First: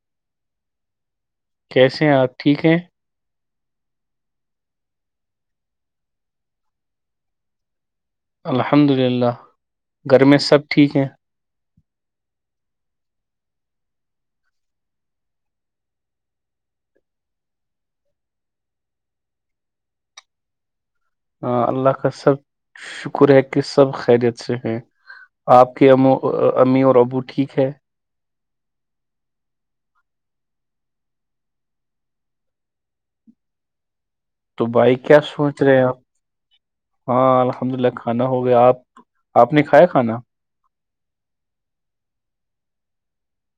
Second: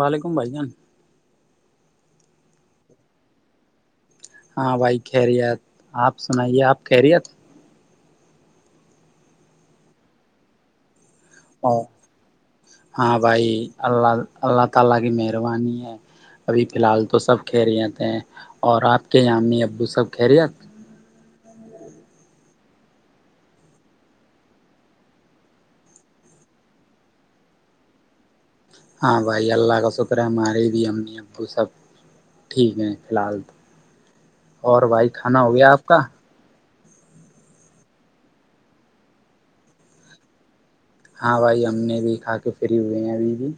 وعلیکم بھائی جان کیسے ہیں آپ ٹھیک ہیں؟ ہاں بھائی خیریت آپ سنائیے آپ خیریت الحمد للہ گھر میں سب ٹھیک ہیں ہاں بھائی اللہ اللہ تعالی کی مہربانی ہے ابھی بلال تو سب خیریت ہیں اور اپ کے امی ابو سب خیریت ہ اللہ کا سب شکر ہے کہ سب خیریت سے ہیں آپ کے ا امی اور ابو ٹھیک ہے ہاں بھائی اللہ کا شکر ہے ہمارے بھی امی ابو سب ٹھیک ہیں فی الحال تو تو اور بھائی کیا کھانا ہو سوچ گیا رہے ہیں آپ کا ہاں الحمد للہ کھانا ہو گیا آپ آپ نے کھایا کھانا ہاں بھائی ہم نے بھی کھا کے فری ہوئے ہیں ابھی بھی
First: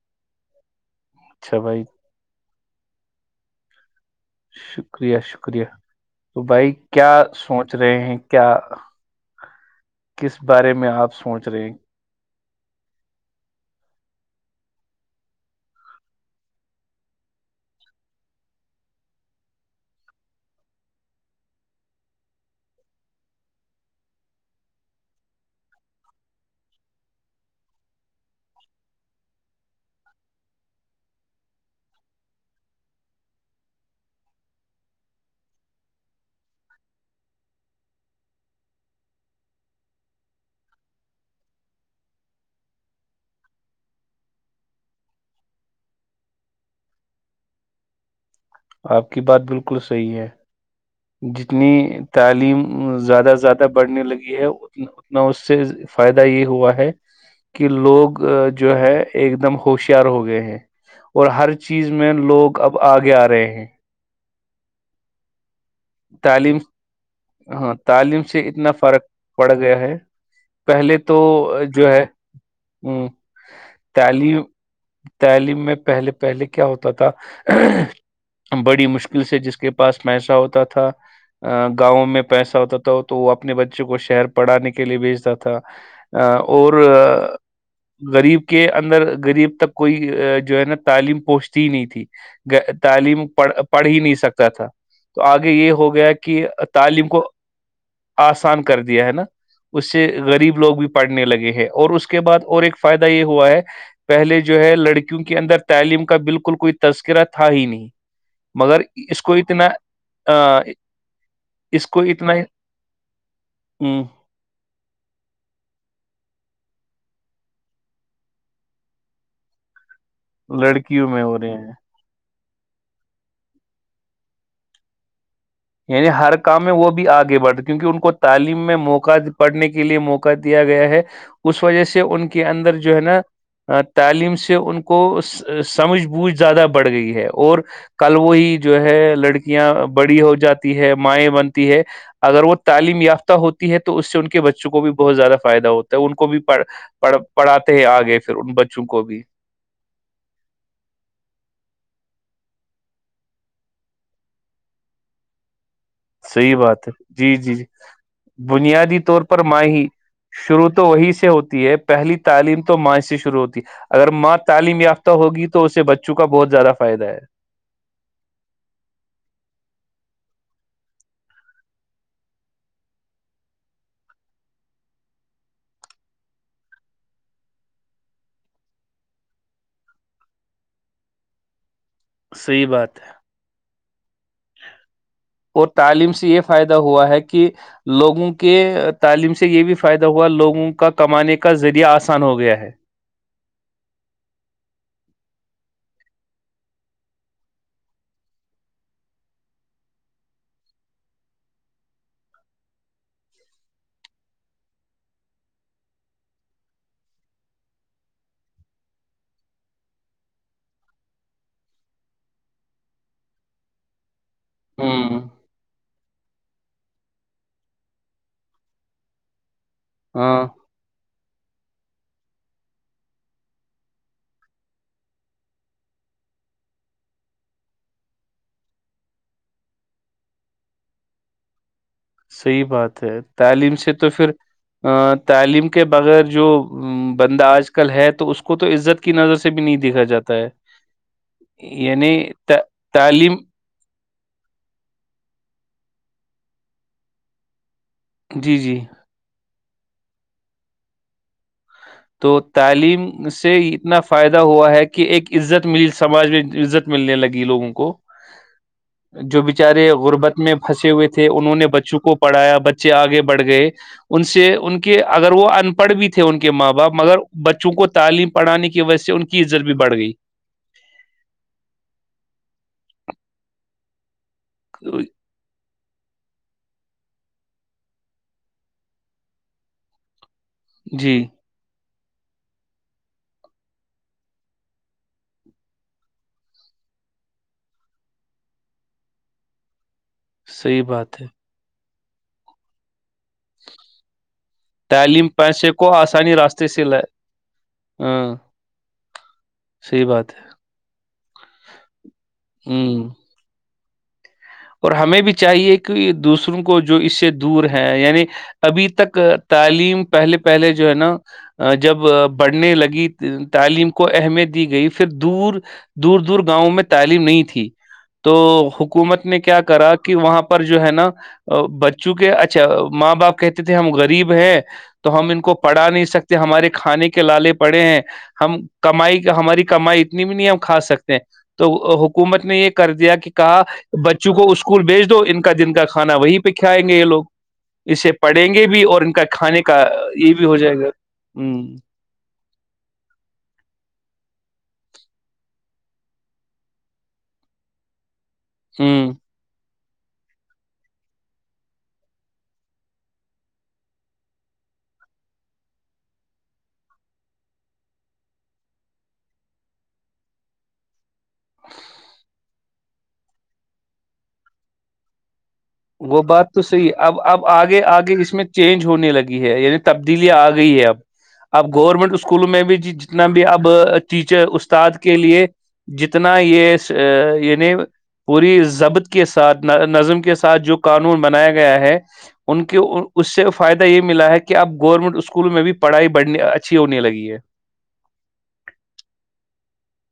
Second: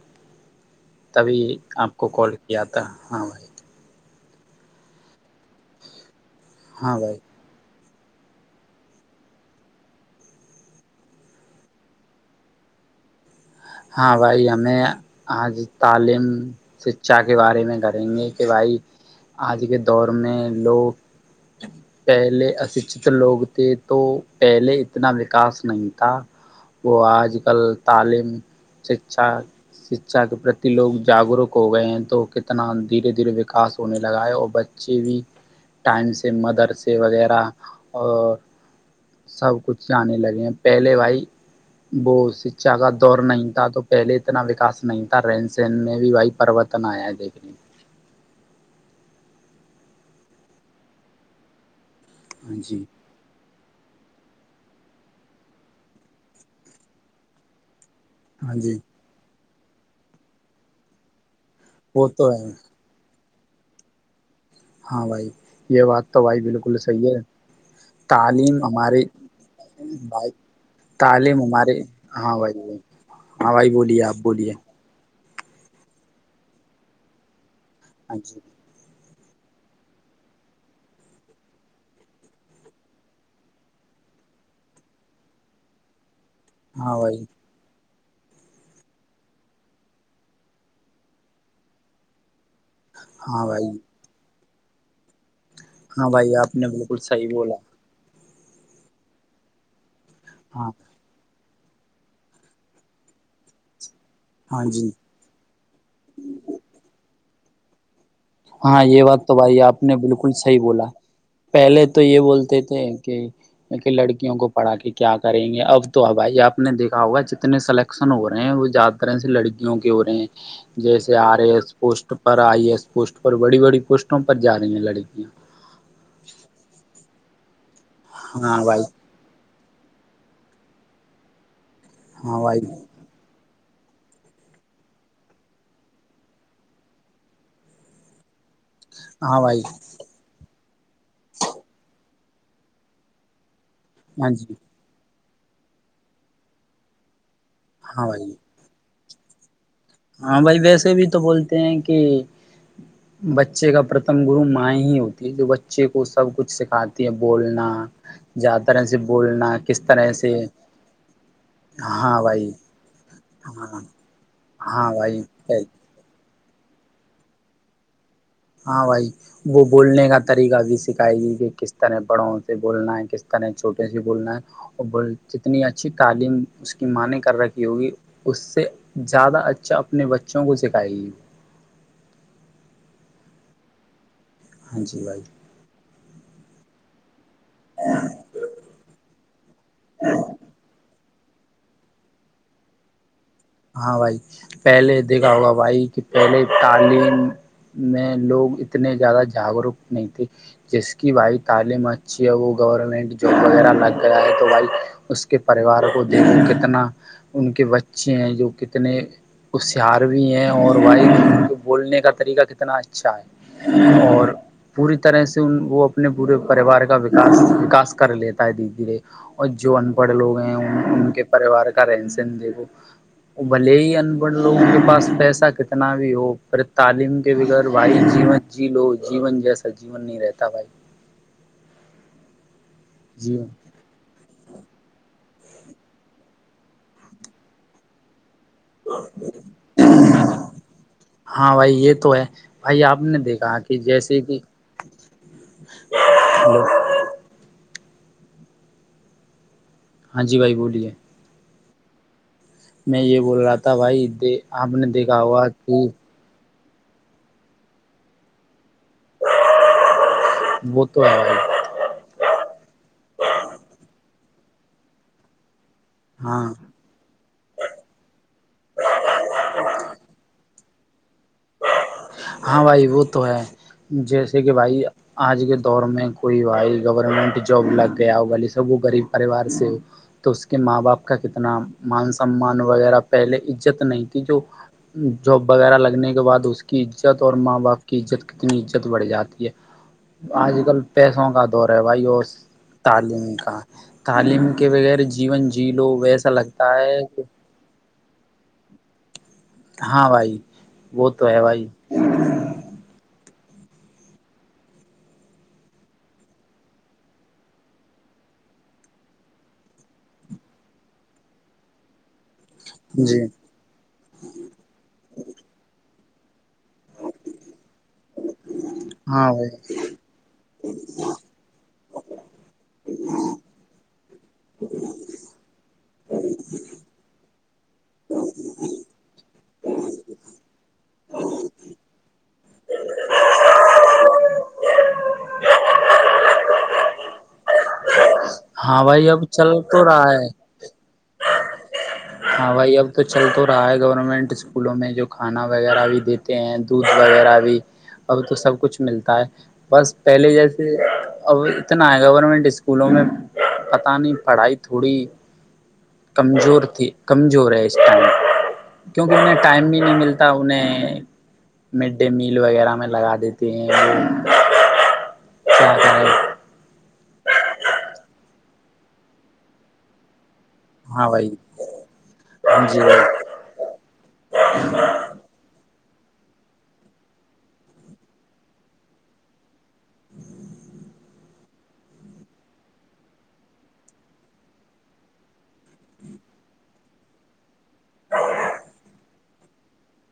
تبھی اچھا بھائی آپ کو کال یہتاا ہاں بھائی شکریہ شکریہ تو بھائی کیا سوچ سوچ رہے ہیں کیا کس بارے میں آپ سوچ رہے ہیں ہاں بھائی ہمیں آج تعلیم شکھا کے بارے میں کریں گے کہ بھائی آج کے دور میں لوگ پہلے اشکھت لوگ تھے تو پہلے اتنا وکاس نہیں تھا وہ آج کل تعلیم شکھا شکچھا کے پرتی لوگ جاگروک ہو گئے ہیں تو کتنا دھیرے دھیرے وکاس ہونے لگا ہے اور بچے بھی ٹائم سے مدرسے وغیرہ اور سب کچھ آنے لگے ہیں پہلے بھائی وہ شکچھا کا دور نہیں تو پہلے اتنا وکاس نہیں تھا رہن سہن میں بھی بھائی پرورتن آیا ہے دیکھنے آپ کی بات بالکل صحیح ہے جتنی تعلیم ہاں جی زیادہ سے زیادہ بڑھنے لگی ہے اتنا اس سے فائدہ یہ ہوا ہے کہ لوگ ہاں جو جی ہے ایک دم ہوشیار ہو گئے ہیں اور ہر چیز وہ میں تو ہے لوگ اب آگے آ رہے ہیں [inaudible] ہاں بھائی یہ بات تو بھائی تعلیم بالکل صحیح ہے ہاں سے تعلیم اتنا ہمارے فرق پڑ گیا ہے بھائی پہلے تو تعلیم آ، ہمارے جو ہے ہاں بھائی ہ ہاں بھائی بولیے آپ تعلیم بولیے تعلیم میں پہلے پہلے کیا ہوتا تھا ہاں جی بڑی مشکل دل سے جس کے پاس پیسا ہوتا تھا تھا گاؤں میں پیسہ ہوتا تھا تو وہ اپنے بچوں کو شہر پڑھانے کے لیے بھیچتا تھا اور ہاں بھائی غریب کے اندر غریب تک کوئی جو ہے نا تعلیم پہنچتی ہی نہیں تھی تعلیم ہاں پڑ بھائی پڑھ ہی نہیں سکتا تھا تو آگے یہ ہو ہاں گیا بھائی کہ آپ نے بالکل تعلیم کو صحیح بولا آسان کر دیا ہے نا اس سے غریب ہاں لوگ بھی پڑھنے لگے ہیں اور اس کے بعد اور ایک فائدہ یہ ہوا ہے کہ پہلے جو ہاں ہے جی لڑکیوں کے اندر تعلیم کا بالکل کوئی تذکرہ ت ہی نہیں مگر ہاں یہ اس بات کو تو بھائی اتنا آپ نے بالکل صحی آ، بولا پہلے اس تو کو یہ اتنا ہی- بولتے تھے کہ ہوں، لڑکیوں کو پڑھا کے کیا کریں گے اب تو بھائی آپ نے دیکھا ہوگا جتنے سلیکشن ہو رہے ہیں وہ زیادہ ترح سے لڑکیوں کے ہو رہے ہیں لڑکیوں جیسے میں ہو آرے رہے ہیں اس پوشٹ پر آئی ایس پوسٹ پر بڑی بڑی پوسٹوں پر جا رہی ہیں لڑکیاں یعنی ہر کام میں وہ بھی آگے بڑھتے کیونکہ ان کو ہاں تعلیم میں بھائی موقع پڑھنے کے لیے موقع دیا گیا ہے اس وجہ سے ان ہاں کے بھائی اندر جو ہے نا تعلیم سے ان کو سمجھ بوجھ زیادہ بڑھ گئی ہے اور کل وہی جو ہے ہاں بھائی لڑکیاں بڑی ہو جاتی ہے مائیں بنتی ہے اگر وہ تعلیم یافتہ ہوتا ہے تو اس سے ان ہاں کے جی بچوں کو بھی بہت زیادہ فائدہ ہوتا ہے ان کو بھی پڑ پڑ پڑاتے ہیں ہاں آگے بھائی پھر ان بچوں کو کوب ہاں بھائی ویسے بھی تو بولتے ہیں کہ بچے کا پرتم گرو مائ ہی ہوتی جو ب صحیح بات ہے جی جی جی زیادہ طرح سے بنیادی طور پر بولنا ماں کس ہی طرح سے شروع تو وہی سے ہوتی ہے پہلی ہاں بھائی تعلیم تو ماہ سے شروع ہوتی ہے ہاں اگر ماں ت م ہاں یافتہ بھائی ہوگی تو اسے بچوں کو کا بہت زیادہ فائدہ ہے ہاں بھائی وہ بولنے کا طریقہ بھی سکھائے گی کہ کس طرح بڑوں سے بولنا ہے کس طرح چھوٹوں سے بولنا ہے اور بول جتنی اچھی تعلیم اس کی معنی کر رکھی ہوگی اس سے زیادہ اچھا اپنے بچوں کو سکھائے گی صحی بات ہے ہاں جی بھائی اور تعلیم سے یہ فائدہ ہوا ہے کہ کہ لوگوں کے تعلیم سے یہ بھی فائدہ ہوا لوگوں کا کمانے کا ذریعہ آسان ہو گیا ہے ہاں بھائی پہلے دیکھا ہوگا بھائی کہ پہلے تعلیم میں لوگ اتنے زیادہ جاگروک نہیں تھے جس کی بھائی تعلیم اچھی ہے وہ گورنمنٹ جاب وغیرہ لگ گیا ہے تو بھائی اس کے پریوار کو دیکھو کتنا ان کے بچے ا جو کتنے ہوشاروی ہیں اور و کو بولنے کا طریقہ کتنا اچھا ہے اور پوری ہوں طرح سے ان وہ اپنے پورے پریوار کااس وکاس کر لیتا ہے درے دھیرے اور جو ان پڑھ لوگ ہاں ہیں ان ان کے پریوار کا رہن سن دےھو بھلے ہی ان پڑھ لوگوں کے پاس پیسہ کتنا بھی ہو پھر تعلیم کے بغیر بھائی جیون جی لو جیون جیسا جیون نہیں رہتا بھائی صحیح بات ہے جیون تعلیم سے تو پھر تعلیم کے بغیر جو بندہ آج کل ہے تو اس کو کو تو عزت کی نظر سے بھی نہیں دیکھا جاتا ہے ہاں بھائی یہ یعنی تو بھائی آپ نے تعلیم دیکھا کہ جیسے ٹھیک ہے ہلو جی جی ہاں جی بھائی بولیے تو میں یہ تعلیم بول سے رہا تھا اتنا بھائی فائدہ ہوا آپ ہے نے کہ دیکھا ایک ہوا عزت کہ ملی سماج میں عزت ملنے لگی لوگوں کو جو بچارے غربت میں وہ پھنسے تو ہوئے ہے تھے بھائی انہوں نے بچوں کو پڑھایا بچے آگے بڑھ گئے ان سے ان کے اگر وہ پڑ بھی تھے ان کے ہاں ماں باپ بچوں کو تعلیم پر پڑھانے کی وجہ سے ان کی عزت بھی بڑھ گئی ہاں بھائی وہ تو ہے جیس جس کہ بھائی آاںج کے دور میں کوئی بھائی گورنمنٹ جب لگ گیا ہو ب سب غریب پریوار سے تو اس کے ماں باپ کا جی کتنا مان سمان وغیرہ پہلے عزت نہیں کی جو جاب وغیرہ لگنے بعد اس کی عزت اور ماں باپ کی عت کتنی عزت بڑھ جاتی ہے آج کل صحیح بات ہے پیسوں کا دور ہے وائی تعلیم کا تعلیم کے بغیر تعلیم جیون پیسے جی لو کو ویسا آسانی راستے لگتا سے ہے ل کہ ہاں صحیح ہاں بھائی بات ہے وہ تو ہے بھائی ہ اور ہمیں بھی چاہیے کہ دوسروں کو جو اس سے دور ہے یعنی ابھی تک تعلیم پہلے پہلے جو ہے نا جب بڑھنے لگی جی تعلیم کو اہمیت دی گئی پھر دور دور دور گاؤں میں تعلیم نہیں تھی تو حکومت ہاں نے بھائی کیا کرا کہ وہاں پر جو ہے نا بچ چونکہ اچھا ماں باپ کہتے تھے ہم غریب ہیں تو ہم ان کو پڑا نہیں سکتے ہمارے کھانے کے لالے پڑے ہیں ہم کمائی ہماری کمائی اتنی بھی نہیں ہم کھا سکتے تو حکومت نے یہ کر دیا کہ کہا بچوں کو اسکول بھیج دو ان کا جن کا کھانا وہیں پہ کھائیں گے یہ لوگ اسے پڑیں گے ہاں بھی اور بھائی ان کا اب چل کھانے کا تو رہا ہے یہ بھی ہو جائے گا ہوں ہاں بھائی اب تو چل تو رہا ہے گورنمنٹ اسکولوں میں جو کھانا وغیرہ بھی دیتے ہیں دودھ وغیرہ بھی اب تو سب کچھ ہ ہ ملتا ہے بس پہلے جیسے اب اتنا ہے گورنمنٹ اسکولوں میں پت نہیں پڑھائی تھوڑی کمزور تھی کمزور ہے اس ٹائم کیونکہ انہیں ٹائم بھی نہیں ملتا انہیں مڈ ڈے میل وغیرہ میں لگا دیتے ہیں وہ کیا کریں وہ بات تو اب اب آگے آگے اس میں چینج ہونے لگی ہے یعنی تبدیلیاں آگے گئی ہے اب ہاں بھائی اب گورنمنٹ اسکولوں میں بھی جی جتنا بھی اب ٹیچر استاد کے لیے جتنا یہ یعنی پوری ضبط کے ساتھ نظم کے ساتھ جو قانون بنایا گیا ہے ان کے اس سے فائدہ یہ ملا ہے کہ اب گورنمنٹ اسکولوں میں بھی پڑھائی بڑھنی اچھی ہونے لگی ہے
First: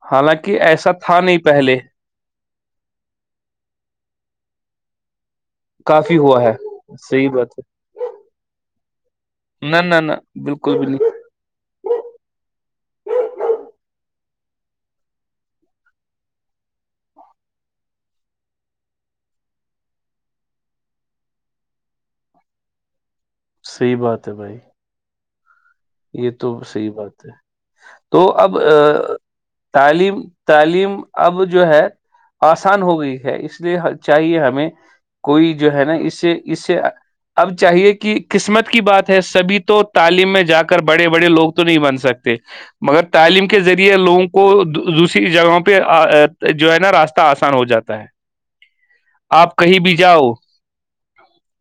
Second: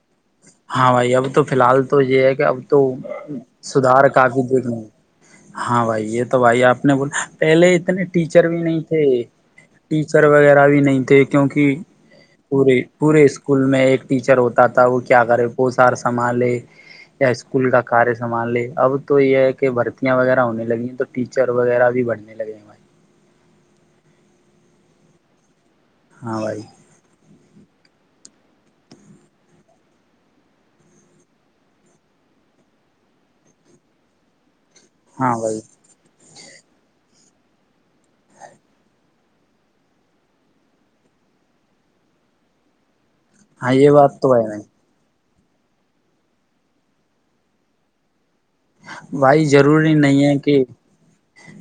حالانکہ ہاں ایسا بھائی تھا اب نہیں تو فی پہلے الحال تو یہ ہے کہ اب تو سدھار کافی دیکھنا ہاں بھائی کافی یہ تو ہوا ہے بھائی آپ نے بلا صحیح بات پہلے اتنے ٹیچر بھی نہیں جی ہے نہ نہ نہ ٹیچر وغیرہ بالکل بھی نہیں تھے کیونکہ پورے پورے اسکول میں ایک ٹیچر ہوتا تھا وہ کیا کرے پوسار سنھال لے یا اسکول کا کاریہ سنبھال لے اب تو یہ ہے کہ بھرتیاں وغیرہ ہونے لگی ہیں تو ٹیچر وغیرہ بھی بڑھنے لگے ہیں بھائی صحیح بات ہے بھائی یہ ہاں تو بھائی صحی بات ہے تو اب تعلیم تعلیم اب جو ہے آسان ہو گئی ہے اس لیے چاہیے ہمیں ہاں کوئی بھائی جو ہے نا اسے اس سے اب چاہیے کہ قسمت کی بات ہے سبھی تو تعلیم میں جا کر بڑے بڑے لوگ تو نہیں بن سکتے مگر تعلیم کے ہاں یہ ذریعے بات لوگوں تو ہے کو بھائی کسی جگہوں پہ جو ہے نا راستہ آسان ہو جاتا ہے بھائی آپ کہیں ضروری بھی نہیں جاؤ ہے کہ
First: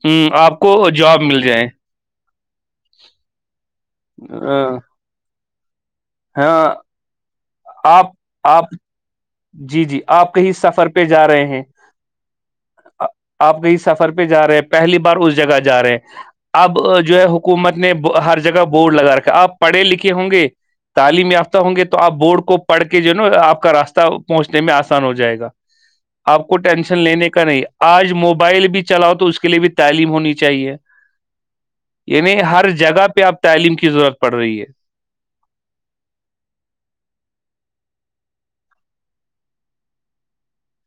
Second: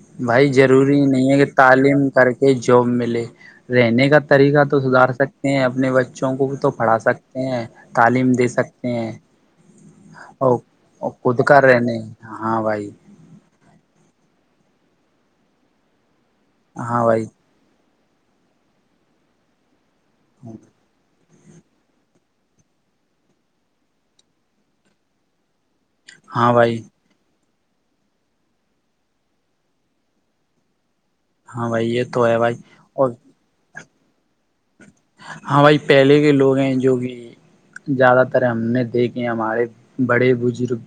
ہوں، بھائی آپ کو ضروری جاب نہیں ہے مل کہ جائے تعلیم کر کے جاب ملے رہنے کا آ، طریقہ تو سدار سکتے ہ اپنے بے بچوں کو بھی تو ہاں پڑھا سکتے ہیں آپ تعلیم دے آپ سکتے ہیں جی جی آپ کہیں اور سفر پہ جا خود رہے کا ہیں رہنے ہاں بھائی آ- آپ کہیں سفر پہ جا رہے ہیں پہلی بار اس جگہ جا رہے ہیں اب ہاں جو ہے بھائی حکومت نے ہر جگہ بورڈ لگا رکھا آپ پڑھے لکھے ہوں گے یافتہ ہوں گے تو آپ بورڈ کو پڑھ کے جو نا آپ کا راستہ پہنچنے میں آسان ہو جائے گا آپ ہاں کو بھائی ٹینشن لینے کا نہیں آج موبائل بھی چلاؤ تو اس کے لیے بھی تعلیم ہونی چاہیے ہاں بھائی یہ تو یعنی ہے بھائی ہر جگہ اور پہ آپ تعلیم کے کی ضرورت پڑ رہی ہے ہاں بھائی پہلے کے لوگ ہیں جو کہ زیادہ تر ہم نے دیکھے ہمارے بڑے بزرگ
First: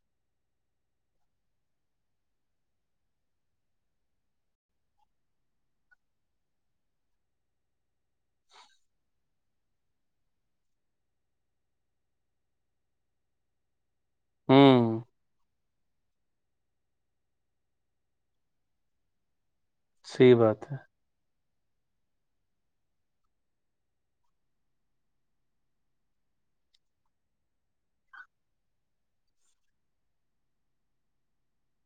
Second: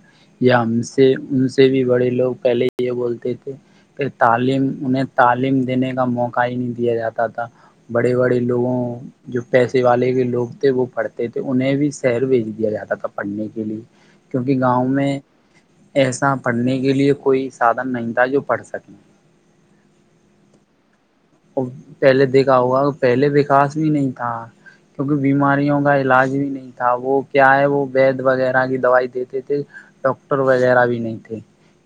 یا ہم سے ان سے بھی بڑے لوگ پہلے یہ بولتے تھے کہ تعلیم انہیں تعلیم دینے کا موقع ہی نہیں دیا جاتا تھا بڑے بڑے لوگوں جو پیسے والے کے لوگ تھے وہ پڑھتے تھے انہیں بھی سیر بھیج دیا جاتا تھا پڑھنے کے لیے کیونکہ گاؤں ہوں میں ایسا پڑھنے کے لیے کوئی سادھن نہیں تھا جو پڑھ سکیں صحی بات ہے پہلے دیکھا ہوا پہلے وکاس بھی نہیں تھا کیونکہ بیماریوں کا علاج بھی نہیں تھا وہ کیا ہے وہ بیڈ وغیرہ کی دوائی دیتے تھے ڈاکٹر وغیرہ بھی نہیں تھے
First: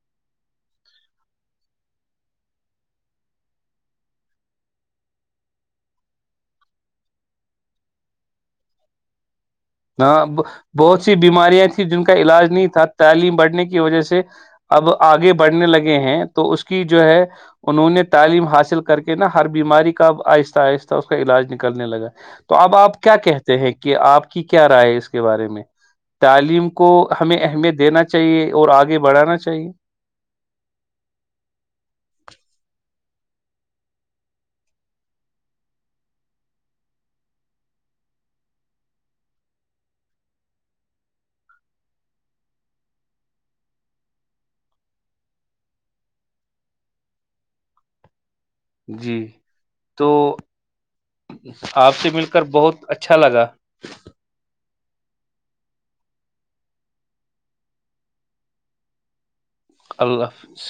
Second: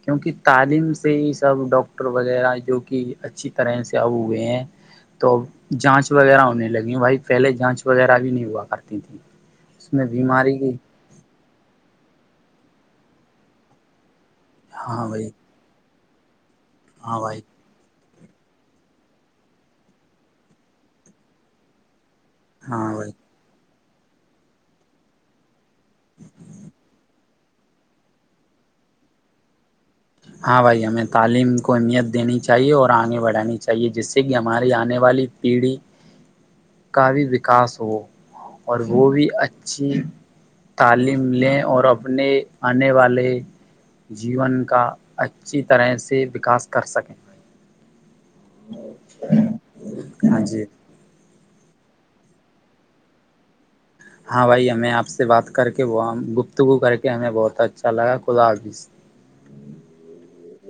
کیونکہ تعلیم سے ہی سب ڈاکٹر وغیرہ جو کہ اچھی طرح سے ا ئے ہیں تو جانچ وغیرہ ہونے لگی بھائی پہلے جانچ وغیرہ بھی نہیں ہوا کرتی تھی اس میں ہاں بیماری کی بہت سی بیماریاں تھیں جن کا علاج نہیں تھا تعلیم بڑھنے کی وجہ سے اب ہاں بھائی آگے بڑھنے لگے ہیں تو اس کی جو ہاں ہے بھائی انہوں نے تعلیم حاصل کر کے نا ہر بیماری کا آہستہ آہستہ اس کا علاج نکلنے لگا تو اب ہاں آپ بھائی کیا کہتے ہیں کہ آپ کہ کیا رائے ہے اس کے بارے میں تعلیم کو ہمیں اہمیت دینا چاہیے اور آگے بڑھانا چاہیے ہاں بھائی ہمیں تعلیم کو اہمیت دینی چاہیے اور آگے بڑھانی چاہیے جس سے کہ ہماری آنے والی پیڑھی کا بھی وکاس ہو اور وہ بھی اچھی تعلیم لیں اور اپنے آنے والے جیون کا اچھی طرح سے وکاس کر سکیں جی تو ہاں جی آپ سے مل کر بہت اچھا لگا ہاں بھائی ہمیں آپ سے بات کر کے وہ گفتگو کر کے ہمیں بہت اچھا لگا خدا حافظ اللہ حافظ